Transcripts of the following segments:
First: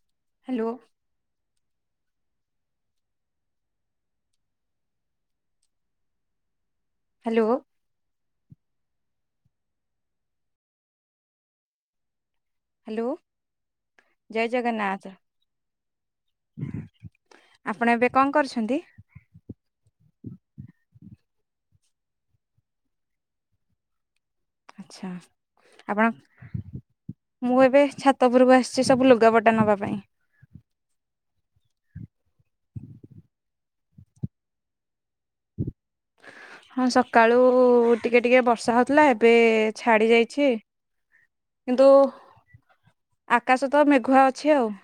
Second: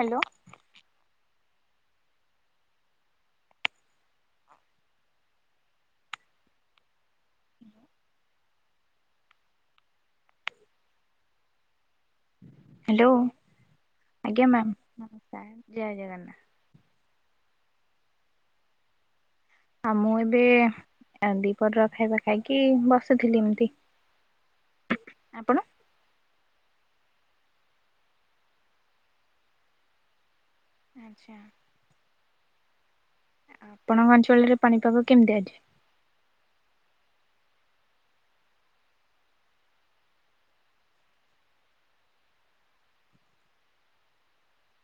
Hello. Hello. Hello. Hello ଆଜ୍ଞା ଜୟ ma'am Jagannath ନମସ୍କାର ଜୟ ଜଗନ୍ନାଥ। ଆପଣ ଏବେ କଣ କରୁସନ୍ତି? ଆଉ ମୁଁ ଏବେ ଦିପରର ଖାଇବା ଖାଇକି ବସିଥିଲି ଏମତି। ଆଚ୍ଛା। ଆପଣ ମୁଁ ଏବେ ଛାତ ଉପରକୁ ଆସିଛି ସବୁ ଲୁଗାପଟା ନବା ପାଇଁ। ଆଚ୍ଛା। ଆପଣଙ୍କ ଅଞ୍ଚଳରେ ପାଣିପାଗ କେମିତି ଆଜି? ହଁ ସକାଳୁ ଟିକେ ଟିକେ ବର୍ଷା ହେଉଥିଲା ଏବେ ଛାଡ଼ି ଯାଇଛି। କିନ୍ତୁ ଆକାଶ ତ ମେଘୁଆ ଅଛି ଆଉ।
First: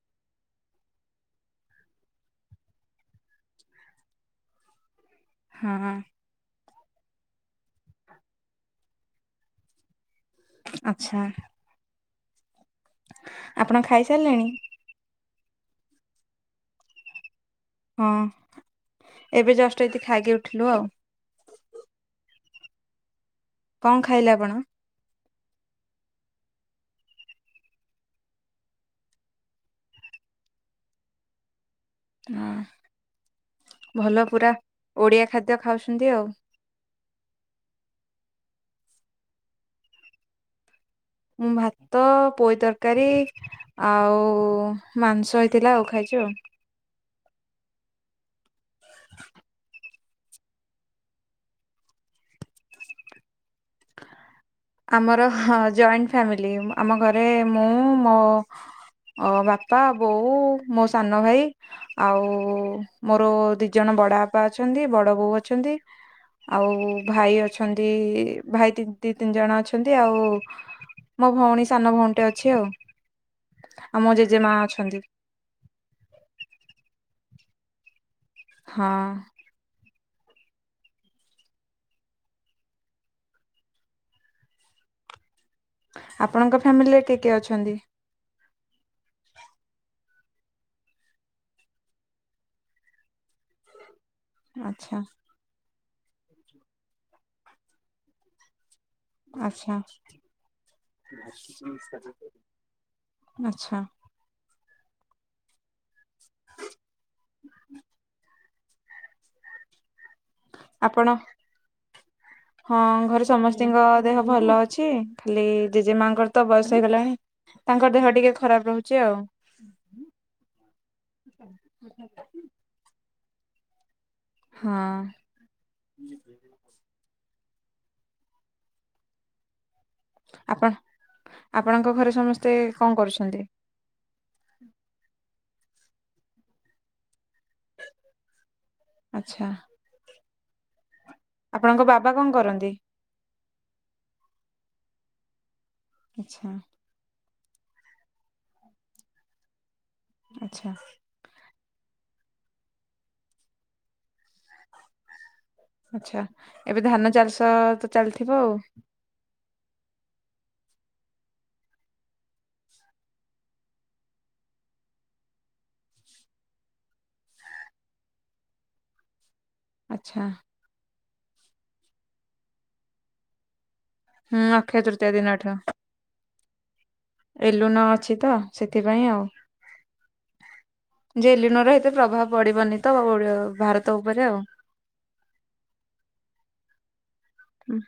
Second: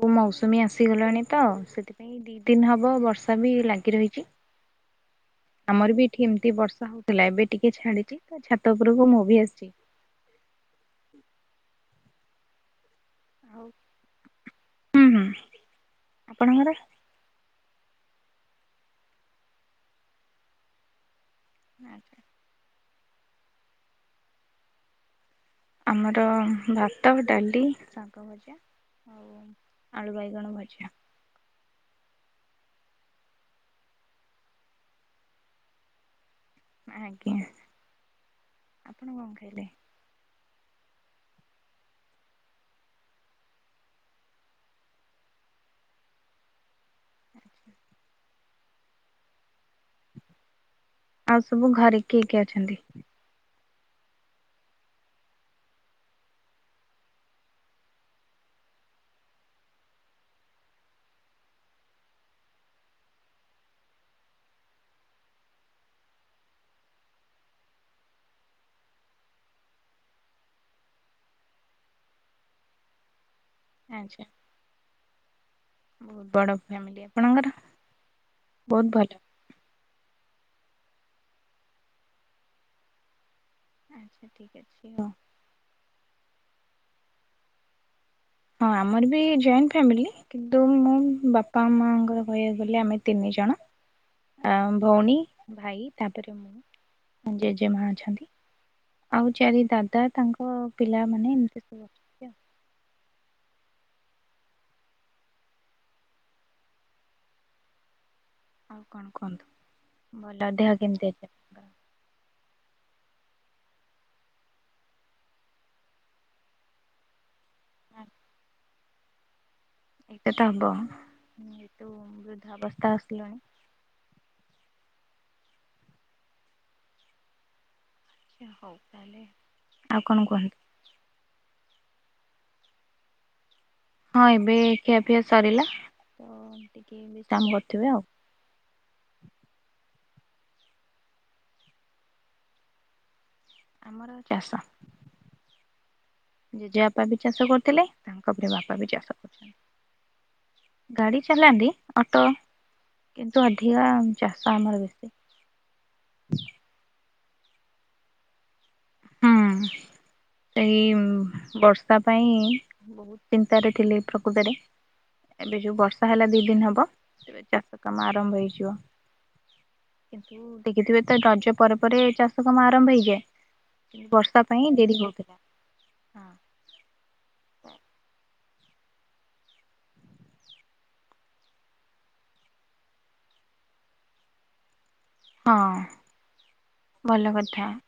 ତମୌସୁମୀ ଆସିଗଲାଣି ତ ସେଥିପାଇଁ। ଦି ଦିନ ହବ ବର୍ଷା ବି ଲାଗି ରହିଛି। ହଁ ଆମର ବି ଏଠି ଏମତି ବର୍ଷା ହଉଥିଲା ଏବେ ଟିକେ ଛାଡିଛି ତ ଛାତ ଉପରକୁ ମୁଁ ବି ଆସିଛି। ଆଚ୍ଛା। ଆଉ ଆପଣ ଖାଇସାରିଲେଣି? ହୁଁ ହୁଁ ଆପଣଙ୍କର? ହଁ ଏବେ ଜଷ୍ଟ ଏତିି ଖାଇକି ଉଠିଲୁ ଆଉ। ଆଜ୍ଞା କଣ ଖାଇଲେ ଆପଣ? ଆମର ଭାତ ଡାଲି ଶାଗ ଭଜା। ଆଳୁ ବାଇଗଣ ଭଆ। ହଁ ଭଲ ପୁରା ଓଡିଆ ଖାଦ୍ୟ ଖାଉଛନ୍ତି ଆଉ। ଆଜ୍ଞା ଆପଣ କଣ ଖାଇଲେ? ମୁଁ ଭାତ, ପୋଇ ତରକାରୀ ଆଉ ମାଂସ ହେଇଥିଲା ଆଉ ଖାଇଚି ଆଉ। ଆଉ ସବୁ ଘରେ କିଏ କିଏ ଅଛନ୍ତି? ଆମର ହଁ ଜଏଣ୍ଟ ଫ୍ୟାମିଲି ଆମ ଘରେ ମୁଁ ମୋ ଓ ବାପା ବୋଉ ମୋ ସାନ ଭାଇ ଆଉ ମୋର ଦି ଜଣ ବଡ ବାପା ଅଛନ୍ତି ବଡ ବୋଉ ଅଛନ୍ତି। ଆଉ ଭାଇ ଅଛନ୍ତି ଭାଇ ଦି ତି ତିନି ଜଣ ଅଛନ୍ତି ଆଉ ମୋ ଭଉଣୀ ସାନ ଭଉଣୀଟେ ଅଛି ଆଉ। ଆଉ ମୋ ଆଚ୍ଛା ଜେଜେମା ଅଛନ୍ତି। ବଡ ଫ୍ୟାମିଲ ଆପଣଙ୍କର ହଁ ବହୁତ ଭଲ। ଆଚ୍ଛା ଠିକ୍ ଅଛି ହଉ। ଆପଣଙ୍କ ଫ୍ୟାମିଲିରେ କିଏ କିଏ ଅଛନ୍ତି? ହଁ ଆମର ବି ଜଏଣ୍ଟ ଫ୍ୟାମିଲି। କିନ୍ତୁ ମୁଁ ବାପା ମାଆଙ୍କର କହିବାକୁ ଗଲେ ଆମେ ତିନି ଜଣ। ଆଉ ଆଚ୍ଛା ଭଉଣୀ ଭାଇ ତାପରେ ମୁଁ ଜେଜେମା ଅଛନ୍ତି। ଆଉ ଚାରି ଆଚ୍ଛା ଦାଦା ତାଙ୍କ ପିଲାମାନେ ଏମିତି ସବୁ ଅଛନ୍ତି ଆଉ। ଆଚ୍ଛା। ଆଉ କଣ କୁହନ୍ତୁ ଭଲ ଦେହ କେମିତି ଆପଣ ଅଛି? ଆପଣଙ୍କର? [unintelligible] ହଁ ଘରେ ସମସ୍ତିଙ୍କ ଦେହ ଭଲ ଅଛି, ଖାଲି ଜେଜେମାଙ୍କର ତ ବୟସ ହେଇଗଲାଣି। ତାଙ୍କ ଦେହ ଟିକେ ଖରାପ ରହୁଛି ଆଉ। ଏଟା ତ ହବ, ଯେହେତୁ ବୃଦ୍ଧ ଅବସ୍ଥା ଆସିଲାଣି। ହଁ [unintelligible] ହଉ ତାହେଲେ ଆଉ କଣ କହିବୁ? ଆପଣ ଆପଣଙ୍କ ଘରେ ସମସ୍ତେ କଣ କରୁଛନ୍ତି? ହଁ ଏବେ ଖିଆପିଆ ସରିଲା ତ ଟିକେ କାମ କରୁଥିବେ ଆଉ। ଆଚ୍ଛା। ଆପଣଙ୍କ ବାବା କଣ କରନ୍ତି? ଆମର ଚାଷ, ଆଚ୍ଛା ଜେଜେବା ବାପା ବି ଚାଷ କରୁଥିଲେ ତାଙ୍କ ପରେ ବାପା ବି ଚାଷ କରୁଥିଲେ, ଆଚ୍ଛା ଗାଡି ଚଲାନ୍ତି ଅଟୋ କିନ୍ତୁ ଅଧିକା ଚାଷ ଆମର ବେଶୀ। ଆଚ୍ଛା ଏବେ ଧାନ ଚାଷ ତ ଚାଲିଥିବ ଆଉ। ହୁଁ ଏଇ ବର୍ଷା ପାଇଁ ବହୁତ ଚିନ୍ତାରେ ଥିଲେ ପ୍ରକୃତରେ। ଏବେ ଯୋଉ ବର୍ଷା ହେଲା ଦି ଦିନ ହେବ ତେବେ ଚାଷ କାମ ଆରମ୍ଭ ହେଇଯିବ। ଆଚ୍ଛା କିନ୍ତୁ ଦେଖିଥିବେ ତ ରଜ ପରେ ପରେ ଚାଷ କାମ ଆରମ୍ଭ ହେଇଯାଏ। ହୁଁ ବର୍ଷା ପାଇଁ ଅକ୍ଷୟ ଡେରି ତୃତୀୟ ହଉଥିଲା। ହଁ। ସେଲୁନ ଅଛି ତ ସେଥିପାଇଁ ଆଉ। ଜେଲିନୋର ଏତେ ପ୍ରଭାବ ପଡ଼ିବନି ତ ଓ ଭାରତ ଉପରେ ଆଉ। ହଁ ଭଲ କ ହୁଁ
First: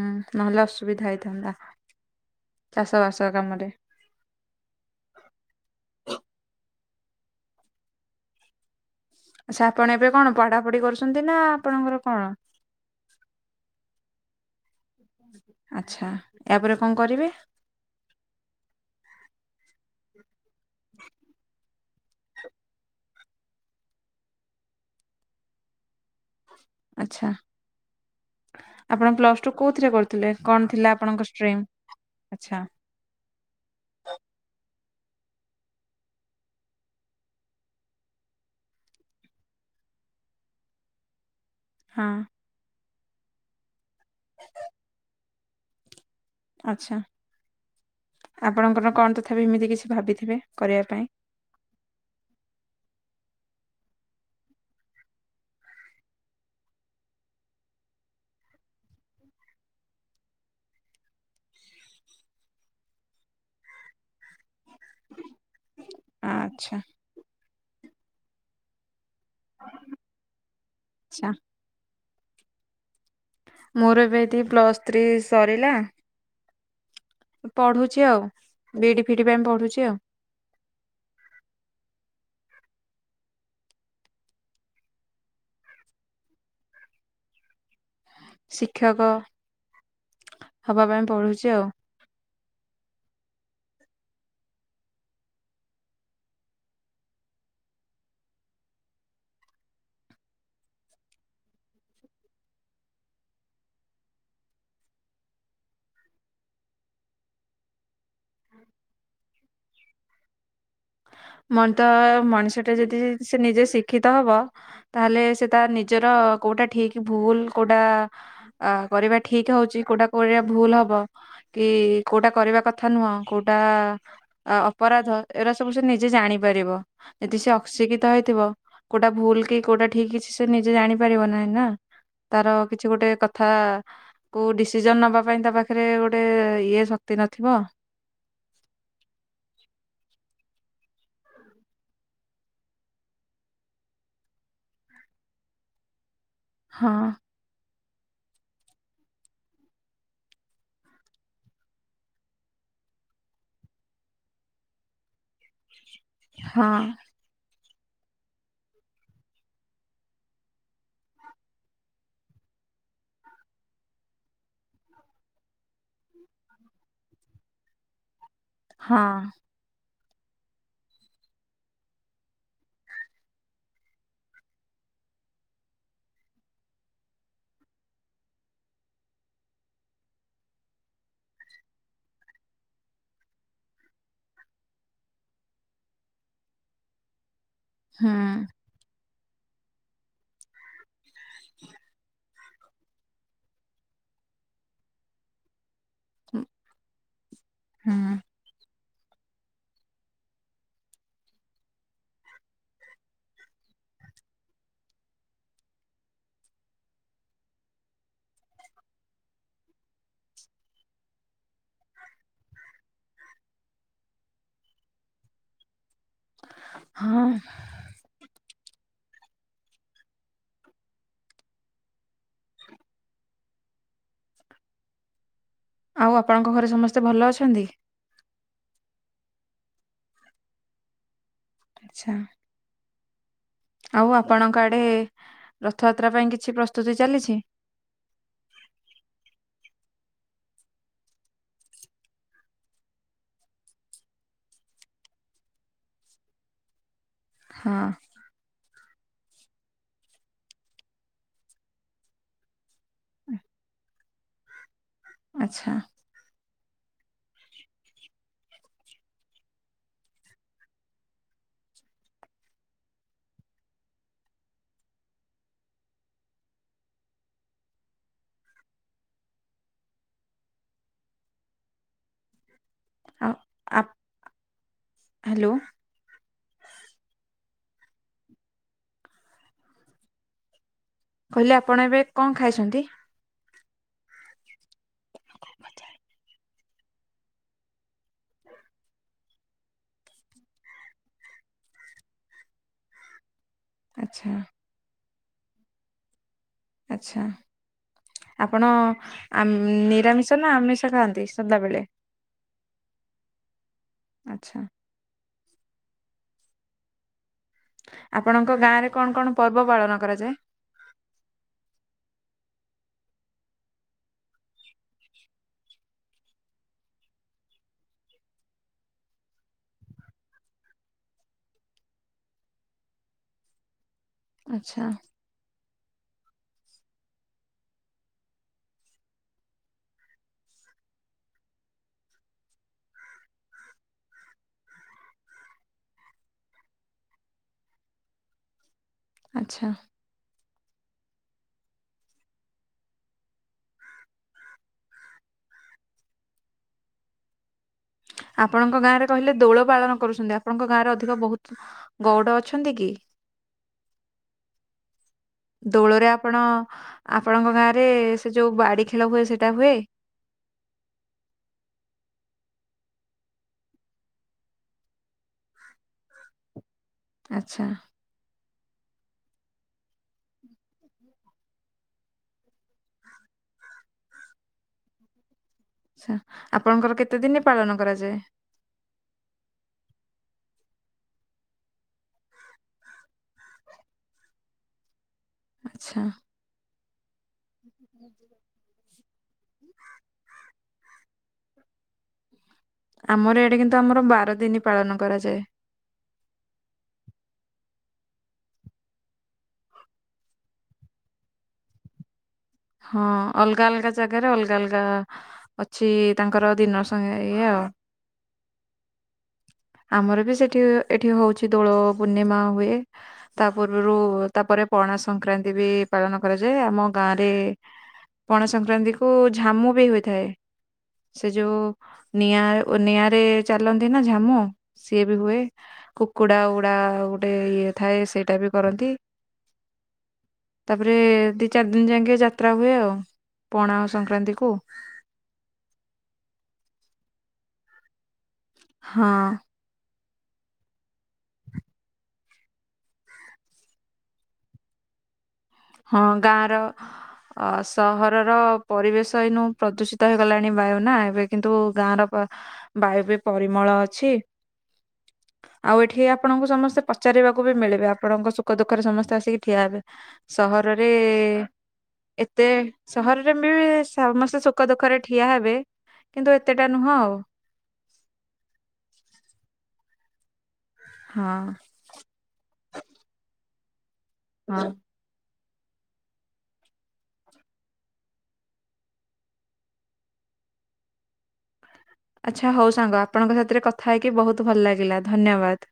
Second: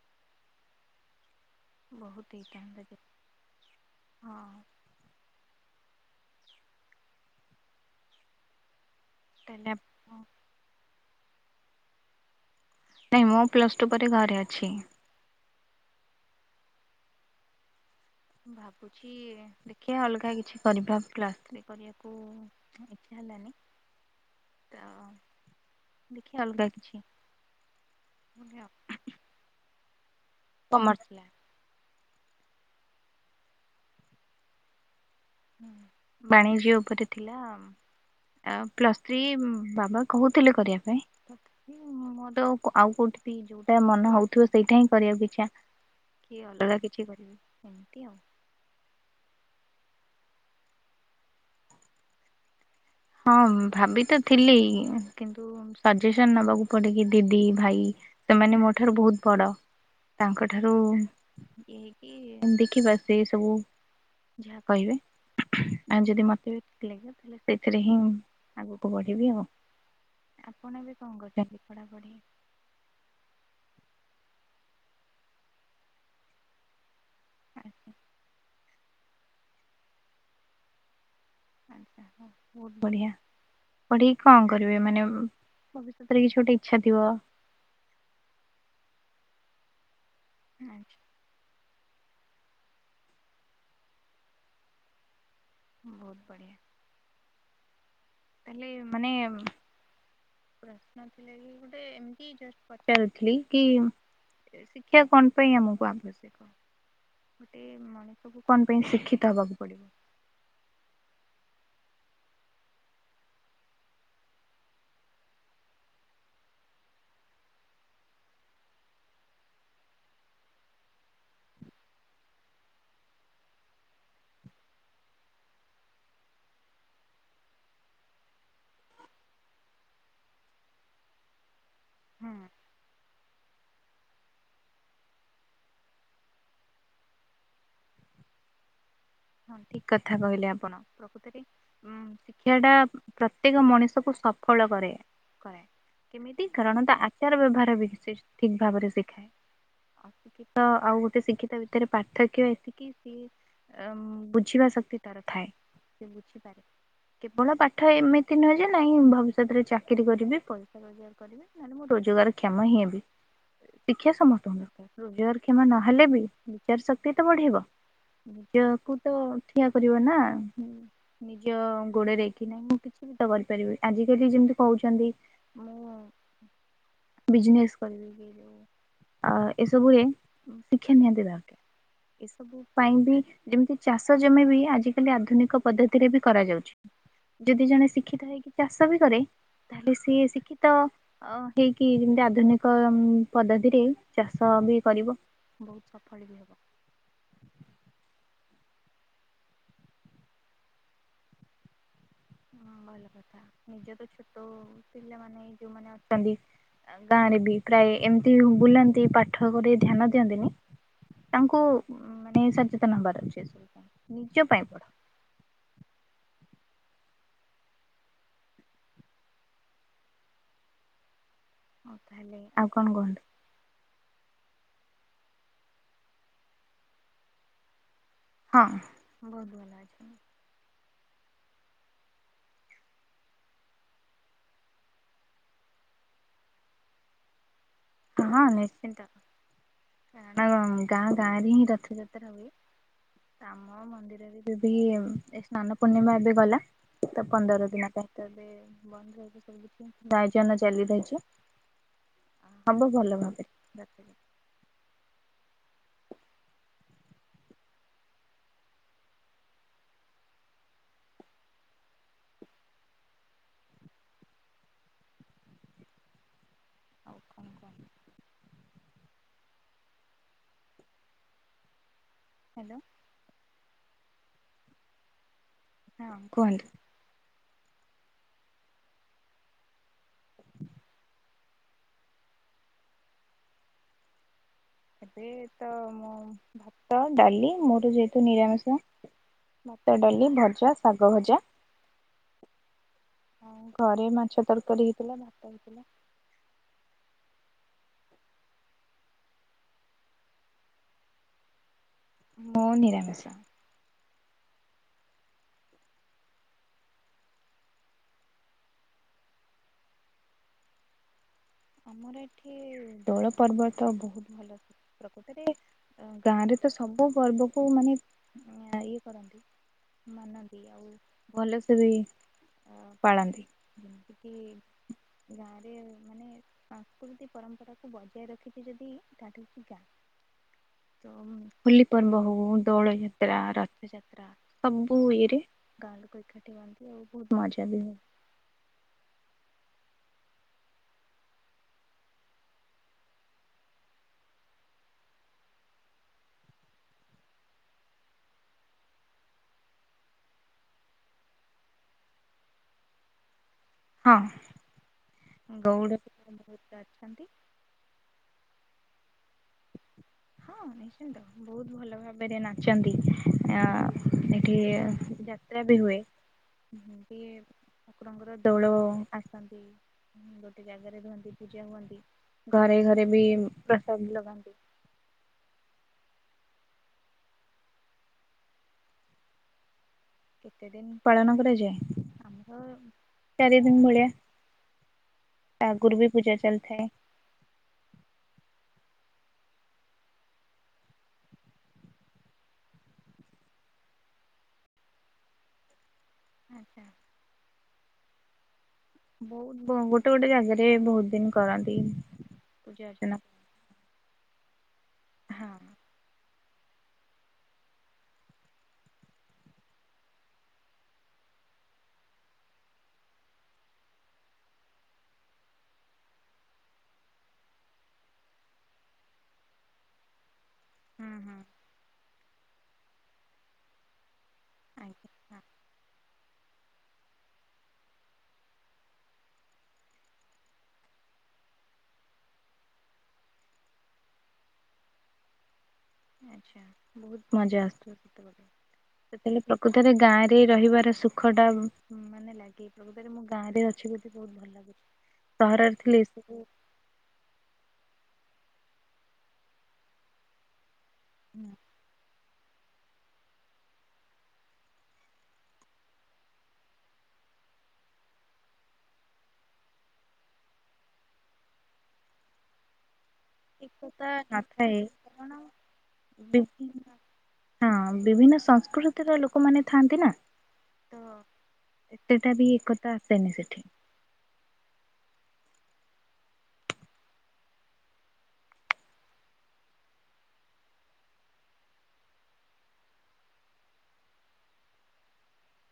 ନହେଲେ ଅସୁବିଧା ହେଇଥାନ୍ତା। ବହୁତ ହେଇଥାନ୍ତା ଯେ ଚାଷବାସ କାମରେ। ହଁ। ସା ଆପଣ ଏବେ କଣ ପଢାପଢି କରୁଛନ୍ତି ନା ଆପଣଙ୍କର କଣ? ନାଇଁ ମୁଁ ପ୍ଲଷ୍ଟୁ ପରେ ଘରେ ଅଛି। ଆଚ୍ଛା ଏହାପରେ କଣ କରିବେ? ଭାବୁଛି ଦେଖିବା ଅଲଗା କିଛି କରିବା ପ୍ଲସ୍ ଥ୍ରୀ କରିବାକୁ। କୁ ଇଚ୍ଛା ହେଲାନି ତ ଦେଖିବା ଅଲଗା କିଛି ଆଚ୍ଛା। ଆପଣ ପ୍ଲସ୍ ଟୁ କୋଉଥିରେ କରିଥିଲେ କଣ ଥିଲା ଆପଣଙ୍କ ଷ୍ଟ୍ରିମ୍, ଆଚ୍ଛା। ବାଣିଜ୍ୟ ଉପରେ ଥିଲା। ଆ ପ୍ଲସ୍ ଥ୍ରୀ ବାବା କହୁଥିଲେ କରିବା ପାଇଁ। ହଁ। ତ କ ଆଉ କୋଉଠି ଯୋଉଟା ମନ ହଉଥିବ ସେଇଟା ହିଁ କରିବାକୁ ଇଚ୍ଛା। କିଏ ଅଲଗା ଆଚ୍ଛା କିଛି କରିବି ଏମିତି ଆଉ। ଆପଣଙ୍କର କଣ ତଥାପି ଏମିତି କିଛି ଭାବିଥିବେ କରିବା ପାଇଁ। ହଁ ଭାବି ତ ଥିଲି କିନ୍ତୁ ସଜେସନ ନେବାକୁ ପଡେ କି ଦିଦି ଭାଇ ସେମାନେ ମୋ ଠାରୁ ବହୁତ ବଡ। ତାଙ୍କଠାରୁ ଇଏ ହେଇକିି ଦେଖିିବା ସେ ସବୁ ଯାହା କହିବେ ଆଉ ଯଦି ମୋତେ ବି ଆଚ୍ଛା ଠିକ୍ ଲାଗିବ ତାହେଲେ ସେଥିରେ ହିଁ ଆଗକୁ ବଢ଼ିବି ଆଉ ଆପଣ ଏବେ କଣ ଆଚ୍ଛା କରୁଛନ୍ତି ପଢ଼ାପଢ଼ି। ମୋର ଏବେ ଏଠି ପ୍ଲସ ଥ୍ରୀ ସରିଲା। ଆଚ୍ଛା ପଢୁଛି ଆଉ ବିଡି ଫିଡି ପାଇଁ ପଢୁଛି ଆଉ। ଆ ହ। ବହୁତ ବଢିଆ ପଢେଇକି କଣ କରିବେ ମାନେ ଭବିଷ୍ୟତରେ କିଛି ଗୋଟେ ଇଚ୍ଛା ଥିବ। ଶିକ୍ଷକ ହବା ଆଚ୍ଛା ପାଇଁ ପଢୁଛି ଆଉ। ବହୁତ ବଢ଼ିଆ। ତାହେଲେ ମାନେ ପ୍ରଶ୍ନ ଥିଲା କି ଗୋଟେ ଏମି ଜଷ୍ଟ୍ ପଚାରୁଥିଲି କି ଶିକ୍ଷା କଣ ପାଇଁ ଆମକୁ ଆବଶ୍ୟକ? ଗୋଟେ ମଣିଷକୁ କଣ ପାଇଁ ଶିକ୍ଷିତ ହେବାକୁ ପଡିବ? ମଣିଷ ମଣିଷ ଟା ଯଦି ସେ ନିଜେ ଶିକ୍ଷିତ ହବ ତାହେଲେ ସେ ତା ନିଜର କୋଉଟା ଠିକ ଭୁଲ କୋଉଟା ଅ କରିବା ଠିକ ହଉଛି କୋଉଟା କରିବା ଭୁଲ ହବ। କି କୋଉଟା କରିବା କଥା ନୁହଁ କୋଉଟା ଅପରାଧ ଏରା ସବୁ ସେ ନିଜେ। ଜେ ଜାଣିପାରିବ। ଯଦି ସେ ଅଶିକ୍ଷିତ ହେଇଥିବ କୋଉଟା ଭୁଲ କି କୋଉଟା ଠିକ୍ କିଛି ସେ ନିଜେ ଜାଣିପାରିବ ନାହିଁ ନା। ହଁ ତାର କିଛି ଗୋଟେ କଥ୍ ଥା କୋଉ ଡିସିସନ୍ ନେବା ପାଇଁ ତା ପାଖରେ ଗୋଟେ ଇଏ ଶକ୍ତି ନଥିବ। ହଁ ଠିକ୍ କଥା କହିଲେ ଆପଣ ପ୍ରକୃତରେ। ଉମ୍ ଶିକ୍ଷାଟା ପ୍ରତ୍ୟେକ ମଣିଷକୁ ସଫଳ କରେ କରେ। କେମିତି କାରଣ ହଁ ତା ଆଚାର ବ୍ୟବହାର ବି ସେ ଠିକ୍ ଭାବରେ ଶିଖେ। ଶିକ୍ଷିତ ଆଉ ଗୋଟେ ଶିକ୍ଷିତ ଭିତରେ ପାର୍ଥକ୍ୟ ଏତିକି ସିଏ। ବୁଝିବା ଶକ୍ତି ତାର ଥାଏ ସେ ବୁଝିପାରେ। ହଁ କେବଳ ପାଠ ଏମିତି ନୁହେଁ ଯେ ନାହିଁ ଭବିଷ୍ୟତରେ ଚାକିରି କରିବି ପଇସା ରୋଜଗାର କରିବି। କରିବେ ନହେଲେ ମୁଁ ରୋଜଗାର କ୍ଷମ ହିଁ ହେବି। ଶିକ୍ଷା ସମସ୍ତଙ୍କୁ ଦରକାର ରୋଜଗାର କ୍ଷମା ନହେଲେ ବି ବିଚାର ଶକ୍ତି ତ ବଢିବ। ନିଜ କୁ ହଁ ତ ଠିଆ କରିବ ନା ହୁଁ। ନିଜ ଗୋଡରେ କି ନା ମୁଁ କିଛି ବି ତ କରିପାରିବି। ଆଜିକାଲି ଯେମିତି କୋହୁଚନ୍ତି ବିଜନେସ୍ କରିବେ କହିଲେ। ଆ ଏସବୁରେ ଉଁ ଶିକ୍ଷା ନିହାତି ଦରକାର। ଏସବୁ ପାଇଁ ବି ଯେମିତି ଚାଷ ଜମି ବି ଆଜିକାଲି ଆଧୁନିକ ପଦ୍ଧତିରେ ବି କରାଯାଉଚି। ଯଦି ଜଣେ ଶିକ୍ଷିତ ହେଇକି ହୁଁ ଚାଷ ବି କରେ ତାହେଲେ ସିଏ ଶିକ୍ଷିତ। ଅ ହେଇକି ଯେମିତି ଆଧୁନିକ ପଦ୍ଧତିରେ ଚାଷ ବି କରିବ ବୋହୁତ। ଫଳି ବି ହବ। ହୁଁ। ହଁ ଭଲ କଥା ନିଜ ତ ଛୋଟ ପିଲାମାନେ ଯୋଉମାନେ ଅଛନ୍ତି। ଗାଁରେ ବି ପ୍ରାୟେ ଏମିତି ବୁଲନ୍ତି ପାଠ ଉପରେ ଧ୍ୟାନ ଦିଅନ୍ତିନି। ତାଙ୍କୁ ମାନେ ସଚେତନ ହବାର ଅଛି ନିଜ ପାଇଁ ପଢ। ହାଁଆଁଉଁ। [unintelligible] ହୋଉ ତାହେଲେ ଆଉ କଣ କୁହନ୍ତୁ। ଆଉ ଆପଣଙ୍କ ଘରେ ସମସ୍ତେ ଭଲ ଅଛନ୍ତି? ହଁ ହଁ ବୋହୁତ ଭଲ ହେଇଚି ତମ [unintelligible] ଆଚ୍ଛା। ଆଉ ଆପଣଙ୍କ ଆଡେ ରଥଯାତ୍ରା ପାଇଁ କିଛି ପ୍ରସ୍ତୁତି ଚାଲିଚି? ହଁ ନିଶ୍ଚିତ ହଁ ଗାଁ ଗାଁରେ ହିଁ ରଥଯାତ୍ରା ହୁଏ। ଆମ ମନ୍ଦିରରେ ଯଦି ଏ ସ୍ନାନ ପୂର୍ଣ୍ଣିମା ଏବେ ଗଲା। ତ ପନ୍ଦର ହଁ ଦିନ [unintelligible] ବନ୍ଦ [inaudible] [unintelligible] ଚାଲି ରହିଚି। ସବୁ ଭଲ ଭାବେ [inaudible] ଆଚ୍ଛା। ଆଉ କଣ କହ। ହ୍ୟାଲୋ। ହଁ ଆପ‌୍ ଆ ହାଲୋ। ହଁ କୁହନ୍ତୁ। [inaudible] କହିଲେ ଆପଣ ଏବେ କଣ ଖାଇଚନ୍ତି? ଏବେ ତ ମୁଁ ଭାତ ଡାଲି ମୋର ଯେହେତୁ ନିରାମିଷ। ଭାତ, ଡାଲି, ଭଜା, ଶାଗ ଭଜା [inaudible] ଆଉ ଘରେ ଆଚ୍ଛା ମାଛ ତରକାରୀ ହେଇଥିଲା ଭାତ ହେଇଥିଲା। ଆଚ୍ଛା। ଆପଣ ଆମ୍ ନିରାମିଷ ନା ଆମିଷ ଖାଆନ୍ତି ସଦାବେଳେ? ମୁଁ ନିରାମିଷ। ଆଚ୍ଛା। ଆପଣଙ୍କ ଗାଁରେ କଣ କଣ ପର୍ବ ପାଳନ କରାଯାଏ? ଆମର ଏଠି ଦୋଳ ପର୍ବ ତ ବୋହୁତ ଭଲ ହୁ ପ୍ରକୃତରେ ଅ ଗାଁରେ ତ ସବୁ ପର୍ବକୁ ମାନେ [inaudible] ଇଏ କରନ୍ତି। ମାନନ୍ତି ଆଉ ଭଲସେ ବି ପାଳନ୍ତି। ଯେମିତି କି ଆଚ୍ଛା ଗାଁରେ ମାନେ ସଂସ୍କୃତି ପରମ୍ପରାକୁ ବଜାୟ ରଖିଚି ଯଦି ତାଠୁ ଉଁ ଗାଁ। [unintelligible] ତ ହୋଲି ପର୍ବ ହଉ ଦୋଳ ଯାତ୍ରା ରଥଯାତ୍ରା ସବୁ ରେ ଗାଁ ଲୋକ ଏକାଠି ହନ୍ତି ଆଉ ବହୁତ ମଜା ବି ହୁଏ। ଆଛା ଆପଣଙ୍କ ଗାଁରେ କହିଲେ ଦୋଳ ପାଳନ କରୁଛନ୍ତି ଆପଣଙ୍କ ଗାଁରେ ଅଧିକ ବହୁତ ଗଉଡ଼ ଅଛନ୍ତି କି? ହଁ ଗଉଡ଼ ଦୋଳରେ ଆପଣ ବହୁତ ଅଛନ୍ତି ଆପଣଙ୍କ ଗାଁରେ ସେ ଯୋଉ ବାଡି ଖେଳ ହୁଏ ସେଟା ହୁଏ? ହଁ ହ ବହୁତ ଭଲ ଭାବରେ ନାଚନ୍ତି ଏଠି ଯାତ୍ରା ବି ହୁଏ। ହୁଁ ଆଚ୍ଛା କୁକୁରଙ୍କର ଦୋଳ ଆସନ୍ତି ଗୋଟେ ଜାଗା। ଘରେ ଘରେ ବି ପ୍ରସାଦ ଲଗାନ୍ତି। ଆଛା ଆପଣଙ୍କର କେତେ ଦିନରେ ପାଳନ କରାଯାଏ? କେତେ ଦିନ ପାଳନ କରାଯାଏ ଆମର ଚାରି ଦିନ ଭଳିଆ। ଆ ଗୁରୁ ବି ପୂଜା ଚଲଥାଏ। ହୁଁ ଆମର ଏଇଡା କିନ୍ତୁ ଆମର ବାର ଦିନ ପାଳନ କରାଯାଏ। ଆଚ୍ଛା ବହୁତ ଗୋଟେ ଗୋଟେ ଜାଗାରେ ବହୁତ ଦିନ କରନ୍ତି। ପୂଜା ହଁ ଅର୍ଚ୍ଚନା ଅଲଗା ଅଲଗା ଜାଗାରେ ଅଲଗା ଅଲଗା ହଁ ହୁଁ ଅଛି। ତାଙ୍କର ଦିନ ସଂଙ୍ଗେ ଇଏ ଆଉ। ଆମର ବି ସେଠି ଏଠି ହଉଛି ଦୋଳ ପୂର୍ଣ୍ଣିମା ହୁଏ। ତା ପୂର୍ବରୁ ତାପରେ ପଣା ସଂକ୍ରାନ୍ତି ବି ପାଳନ କରାଯାଏ ଆମ ଗାଁରେ ଗୋଟେ ପଣା ସଂକ୍ରାନ୍ତି କୁ ଝାମୁ ବି ହୋଇଥାଏ। ସେ ହୁଁ ଯୋଉ ନିଆଁ ନିଆଁରେ ଚାଲନ୍ତି ନା ଝାମୁ ସିଏ ଆଜ୍ଞା ବି ହୁଏ। ହଁ କୁକୁଡ଼ା ଉୁଡ଼ା ଗୋଟେ ଇଏ ଥାଏ ସେଇଟା ବି କରନ୍ତି। ତାପରେ ଦି ଚାରି ଦିନ ଯାକେ ଟିକେ ଯାତ୍ରା ହୁଏ ଆଉ ପଣା ସଂକ୍ରାନ୍ତି କୁ। ଆଚ୍ଛା ବହୁତ ମଜା ଆସୁଥିବ ସେତେବେଳେ ହଁ ସେତେଳେ। ପ୍ରକୃତରେ ଗାଁ ରେ ରହିବାର ସୁଖ ଟା ପ୍ରକୃତରେ ମୁ ଗାଁରେ ଅଛି ବଧେ ବହୁ ଭଲ ଲାଗୁଛି। ସହରରେ ଥିଲେ ହଁ ଏସବୁ ଗାଁ ର ଅ ସହରର ପରିବେଶ ଏଇନୁ ପ୍ରଦୂଷିତ ହେଇଗଲାଣି ବାୟୁ। ନା ଏବେ କିନ୍ତୁ ଗାଁ ର ବାୟୁ ବି ପରିମଳ ଅଛି। ଆଉ ଏଠି ଆପଣଙ୍କୁ ସମସ୍ତେ ପଚାରିବାକୁ ବି ମିଳିବେ ଆପଣଙ୍କ ସୁଖ ଦୁଃଖରେ ସମସ୍ତେ ଆସିକି ଠିଆ ହେବେ। ସହରରେ ଏତେ ସହରରେ ବି ଏକତା ସମସ୍ତେ ସୁଖ ନଥାଏ ଦୁଃଖରେ ଠିଆ କାରଣ ହେବେ କିନ୍ତୁ ଏତେଟା ବିଭିନ୍ନ ନୁହଁ ଆଉ। ହଁ ବିଭିନ୍ନ ସଂସ୍କୃତିର ଲୋକମାନେ ଥାଆନ୍ତି ନା ତ ହଁ ଏତେଟା ବି ଏକତା ଆସେନି ସେଠି। ହଁ ଆଚ୍ଛା ହଉ ସାଙ୍ଗ ଆପଣଙ୍କ ସାଥିରେ କଥା ହେଇକି ବହୁତ ଭଲ ଲାଗିଲା ଧନ୍ୟବାଦ।